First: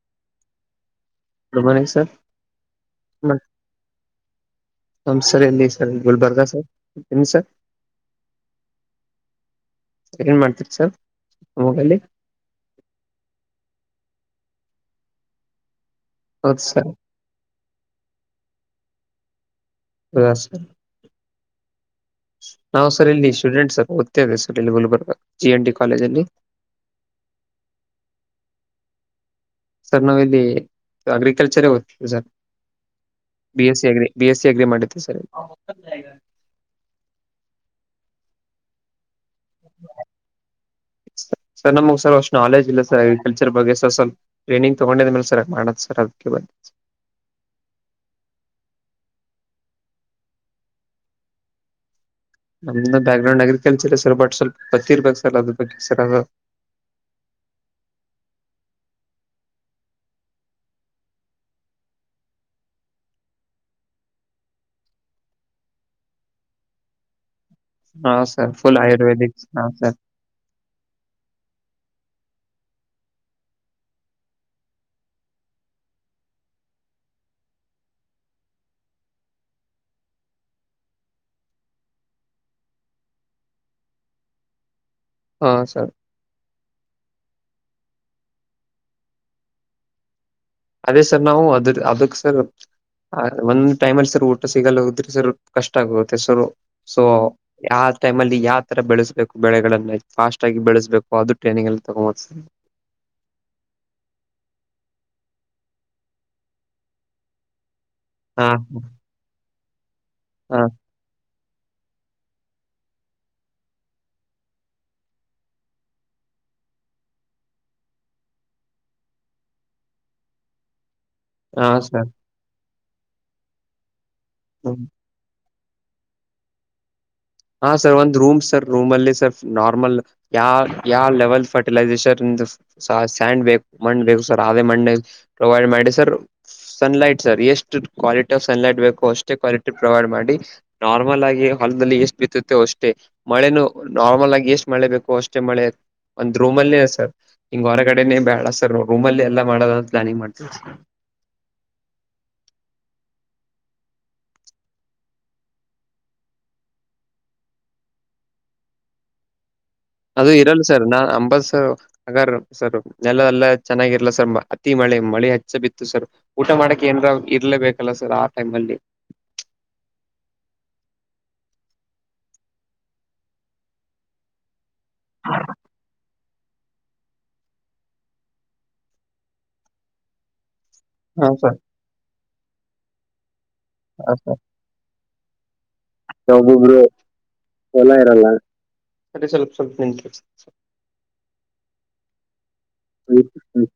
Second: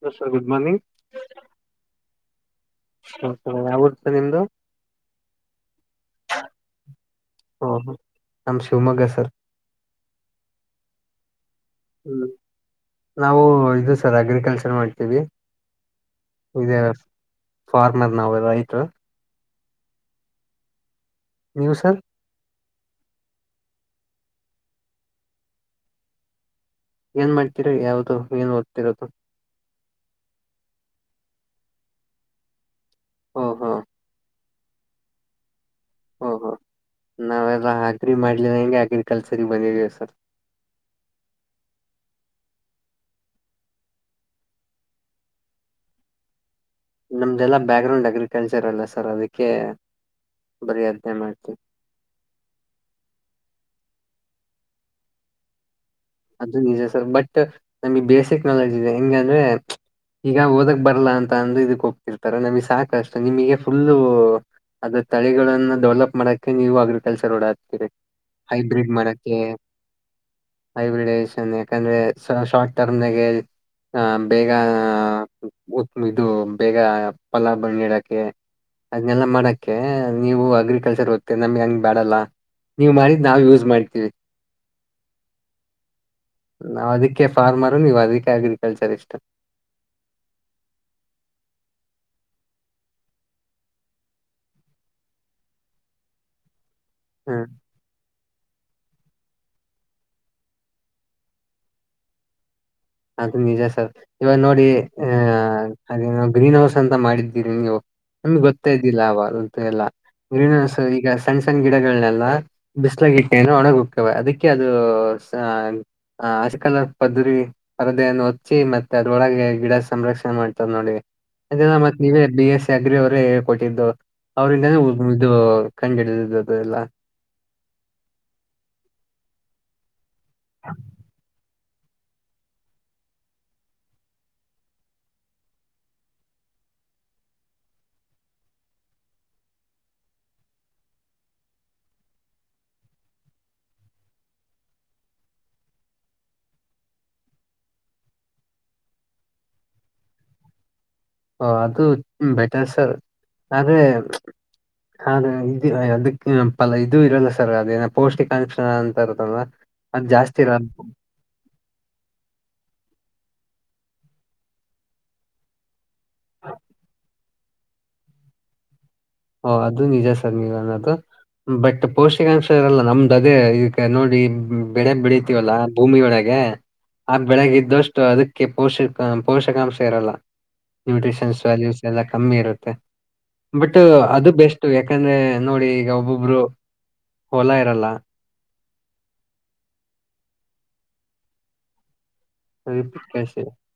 Hello sir good morning. Good morning sir. ಹೌದ sir ಯಾವೂರ sir ನಿಮ್ದು. ನಮ್ ಸರ್ ಎಲ್ಲಿ ಎಲ್ಲಿ ಸರ್ ಗುಲ್ಬರ್ಗಾ ನಿಮ್ಮ ಸರ್. ಓಹೋ ನಮ್ಮ ಶಿವಮೊಗ್ಗ ಸರ್. ಏನ್ ಮಾಡ್ತಿರ್ ಸರ್ ಗುಲ್ಬರ್ಗದಲ್ಲಿ. ಹ್ಮ್ ನಾವು ಇದು ಸರ್ ಅಗ್ರಿಕಲ್ಚರ್ ಮಾಡ್ತೀವಿ. ಹೌದು ಇದೇ ಸರ್ ಫಾರ್ಮರ್ ನಾವು ಎಲ್ಲಾ ರೈತೃ. ಹೌದ ಸರ್. ನೀವು ಸರ್. ನಾವ ಸರ್ ಇಲ್ಲಿ ಸ್ಟೂಡೆಂಟ್ ಸರ್ ಓತೇವಿ ಸರ್ ಇಲ್ಲಿ Gulbarga G N D college ಅಲ್ಲಿ. ಏನ್ ಮಾಡ್ತಿರಾ ಯಾವ್ದು ಏನ್ ಓದ್ತಿರೋದು. ಸರ್ ನಾವ ಇಲ್ಲಿ ಅಗ್ರಿಕಲ್ಚರ ಓತೇವಿ ಸರ್ ಬಿ ಓಹೋ S C agri. B S C agri ಮಾಡತ್ತು ಸರಿ ಓಹೋ ನಾವೆಲ್ಲ ಅಗ್ರಿ ಮಾಡ್ಲಿಲ್ಹಂಗ ಅಗ್ರಿಕಲ್ಚರ್ಗೆ ಬಂದಿದಿವಿ ಸರ್. ಸರ್ ನಮ್ಗ್ ಸರ್ ಅಷ್ಟು ನಾಲೇಜ್ ಇಲ್ಲ ಸರ್ ಅಗ್ರಿಕಲ್ಚರ್ ಬಗ್ಗೆ ಸರ್ ಸ್ವ ಸ್ವಲ್ಪ. ಟ್ರೈನಿಂಗ್ ತಗೊಂಡಿದ ಮೇಲೆ ಸರ್ ಮಾಡದ ಸರ್ ಅದ. [unintelligible] ನಮ್ದೆಲ್ಲಾ ಬ್ಯಾಕ್ ಗ್ರೌಂಡ್ ಅಗ್ರಿಕಲ್ಚರ್ ಅಲ್ಲ ಸರ್ ಅದಕ್ಕೆ ಬರಿ ಅದ್ನೆ ಮಾಡ್ತೀವಿ. ನಮ್ದ background agriculture sir but ಸ್ವಲ್ಪ ಪತ್ತಿರ್ಬೇಕು ಸರ್ ಅದ್ರ ಬಗ್ಗೆ ಸರ್. ಅದು ನಿಜ ಸರ್ ಬಟ್ ನಮ್ಗೆ ಬೇಸಿಕ್ ನಾಲಜಿ ಇದೆ ಹೆಂಗ ಅಂದ್ರೆ ಈಗ ಓದಕ್ ಬರ್ಲ್ಲಾ ಅಂತ ಅಂದ ಇದಕ್ ಹೋಗ್ತಿರ್ತಾರ ನಮಗ್ ಸಾಕಷ್ಟ ನಿಮಗೆ ಫುಲ್ಲು ಅದ್ರ ತಳಿಗಳನ್ನ ಡೆವಲಪ್ ಮಾಡಕ್ಕೆ ನೀವು ಅಗ್ರಿಕಲ್ಚರ್ ಓಡಾಕ್ತೀರಿ ಹಾ ಸರ್ ಫುಲ್ ಹೈಬ್ರಿಡ್ ಆಯುರ್ವೇದಿಕ್ ಮಾಡಕ್ಕೆ. ಹಾ ಸರ್ ಹೈಬ್ರಿಡೈಜೇಷನ್ ಯಾಕಂದ್ರೆ ಸಾ ಶಾರ್ಟ್ ಟರ್ಮ್ನದಾ ಗೆ. ಅ ಬೇಗಾ ಉತ್ಮಿದು ಬೇಗಾ ಪಲಾ ಬಳನೀಡಕ್ಕೆ. ಅದ್ನೆಲ್ಲ ಮಾಡಕ್ಕೆೆ ನೀವು ಅಗ್ರಿಕಲ್ಚರ್ ಓದತ್ತೆ ನಮ್ ಹೆಂಗ್ ಬ್ಯಾಡಲ್ಲಾ. ನೀವ ಮಾಡಿದ್ ನಾವು ಯೂಸ್ ಮಾಡ್ತೀವಿ. ಹಾ ಸರ್. ನಾವ ಅದಕ್ಕೆ ಫಾರ್ಮರು ನೀವ ಅದಕ್ಕೆ ಅಗ್ರಿಕಲ್ಚರ್ ಇಷ್ಟ. ಅದೇ ಸರ್ ನಾವು ಅದ್ರ ಅದಕ್ ಸರ್. ಆ ಒಂದ್ ಟೈಮಲ್ಲಿ ಸರ್ ಊಟ ಸಿಗಲ್ಲ ಉದ್ರ ಸರ್ ಕಷ್ಟ ಆಗುತ್ತೆ ಸೊ ಸೊ ಹ್ಮ ಯಾ. ಟೈಮ ಅಲ್ಲಿ ಯಾವ ತರ ಬೆಳೆಸ್ಬೇಕು ಬೆಳೆಗಳನ್ನ ಫಾಸ್ಟ್ ಆಗಿ ಬೆಳೆಸ್ಬೇಕು ಅದು ಟ್ರೈನಿಂಗಲ್ಲಿ ತಗೊಬೋದ ಸರ್. ಅದು ನಿಜ ಸರ್ ಇವಾಗ ನೋಡಿ ಆಹ ಅದು ಗ್ರೀನ್ ಹೌಸ್ ಅಂತ ಮಾಡಿದ್ದೀರಿ ನೀವು. ನಮ್ಗ ಹಾ ಗೊತ್ತೇ ಇದ್ದಿಲ್ಲ ಅವಾಗ್ದು ಅಂತು ಎಲ್ಲಾ ಗ್ರೀನ್ ಹಾ ಹೌಸ್ ಈಗ ಸಣ್ಣ ಸಣ್ಣ ಗಿಡಗಳನೆೆಲ್ಲ ಬಿಸ್ಲ ಗಿಟ್ಟೆಯನ್ನು ಒಣಗ ಹೋಗ್ತವೆ ಅದಕ್ಕೆ ಅದು ಸಾ ಹ ಅಸಕಲರ್ ಪದಿರಿ. ಪರದೆಯನ್ನು ಹೊಚ್ಚಿ ಮತ್ತೆ ಅದ್ರೊಳಗೆ ಗಿಡ ಸಂರಕ್ಷಣೆ ಮಾಡ್ತಾರೆ ನೋಡಿ ಅದ ಹಾ ಅಲ್ಲಾ ಮತ್ತ ಸರ್ ನೀವೇ ಬಿ ಎಸ್ಸಿ ಅಗ್ರಿ ಅವರೇ ಕೊಟ್ಟಿದ್ದು ಹ್ಮ ಅವರಿಂದನೇ ಉಹಮ್ ಇದು ಕಂಡ್ ಹಿಡಿದಿದ್ದ ಅದು ಎಲ್ಲಾ. ಹಾ ಸರ್ ಒಂದ್ ರೂಮ್ ಸರ್ ರೂಮ್ ಅಲ್ಲಿ ಸರ್ ನಾರ್ಮಲ್ ಯಾ ಯಾವ ಲೆವೆಲ್ ಫಟ್ ರ್ಟಿಲೈಸೇಷನ್ದ ಸಾ ಸ್ಯಾಂಡ್ ಬೇಕು ಮಣ್ಣ್ ಬೇಕು ಸರ್ ಅದೇ ಮಣ್ಣ ಪ್ರೊವೈಡ್ ಮಾಡಿ ಸರ್. ಸನ್ಲೈಟ್ ಸರ್ ಎಷ್ಟು ಕ್ವಾಲಿಟಿ ಆಫ್ ಸನ್ಲೈಟ್ ಬೇಕೋ ಅಷ್ಟೇ ಕ್ವಾಲಿಟಿ ಪ್ರೊವೈಡ್ ಮಾಡಿ. ನಾರ್ಮಲ್ ಆಗಿ ಹೊಲದಲ್ಲಿ ಎಷ್ಟ ಬಿತ್ತುತ್ತೆ ಅಷ್ಟೇ ಮಳೇನು ನಾರ್ಮಲ್ ಆಗಿ ಎಷ್ಟ ಮಳೆ ಬೇಕೋ ಅಷ್ಟೇ ಮಳೆ. ಒಂದ್ ರೂಮಲ್ಲಿ ಸರ್ ಹಿಂಗ ಹೊರಗಡೆೇನೆ ಬ್ಯಾಡಾ ಸರ್ ರೂಮಲ್ಲಿ ಎಲ್ಲಾ ಮಾಡದ ಪ್ಲಾನಿಂಗ್ ಮಾಡ್ತೀವಿ ಸರ್. ಓ ಅದು ಬೆಟರ್ ಸರ್ ಆದ್ರೆ. ಹಾ ಅದು ಇದು ಅದಕ್ಕ ಪ ಇದು ಇರಲ್ಲ ಸರ್ ಅದೇನ ಪೌಷ್ಟಿಕ ಅಂಕ್ಷಣ ಅಂತ ಇರತಲ್ ಅದು ಈರಣ್ಣ ಸರ್ ದಾ ಅಂಬತ್ಸರ್ ಅವರ್ ಹಗಾರ ಸರ್ ನೆಲ ಎಲ್ಲ ಚೆನ್ನಾಗಿರ್ಲ ಸರ್ ಮ ಅತಿ ಮಳಿ ಮಳಿ ಹತ್ತಿ ಸರ್ ಬಿತ್ತು ಸರ್ ಊಟ ಮಾಡಕ್ಕೆ ಏನರ ಇರ್ಲೇಬೇಕಲ್ಲ ಸರ್ ಆ ಟೈಮ್ ಅಲ್ಲಿ. ಓ ಅದು ನಿಜ ಸರ್ ನೀವ ಅನ್ನದು. ಬಟ್ ಪೌಷ್ಟಿಕಾಂಶ ಇರಲ್ಲ ನಮ್ದು ಅದೇ ಇಗ ನೋಡಿ ಹಮ. ಬೆಳೆನ್ ಬೆಳಿತೀವಲ್ಲಾ ಭೂಮಿಯ ಒಳಗೆ. ಆ ಬೆಳಗ್ಗೆ ಇದ್ದಷ್ಟು ಅದಕ್ಕೆ ಪೋಷಕ ಪೋಷಕಾಂಶ ಇರಲ್ಲಾ. ಹಾ ನ್ಯೂಟ್ರಿಷನ್ಸ್ ಸರ್ ವ್ಯಾಲ್ಯೂಸ್ ಎಲ್ಲ ಕಮ್ಮಿ ಇರುತ್ತೆ. ಬಟ್ ಅದು ಅದ ಬೆಸ್ಟ್ ಯಾಕಂದ್ರೆ ನೋಡಿ. ಈಗ ಒಬ್ಬೊಬ್ರು ಯಬೊಬ್ರು ಹೊಲ ಇರಲ್ಲ ಸರಿ ಸ್ವಲ್ಪ ಸ್ವಲ್ಪ ನಿಂಟ ಸ್ವ ಅವಿಪ್ ಹ್ಮ್ ಕ್ಯಾಷೆ. ಹ್ಮ್ ಹ್ಮ್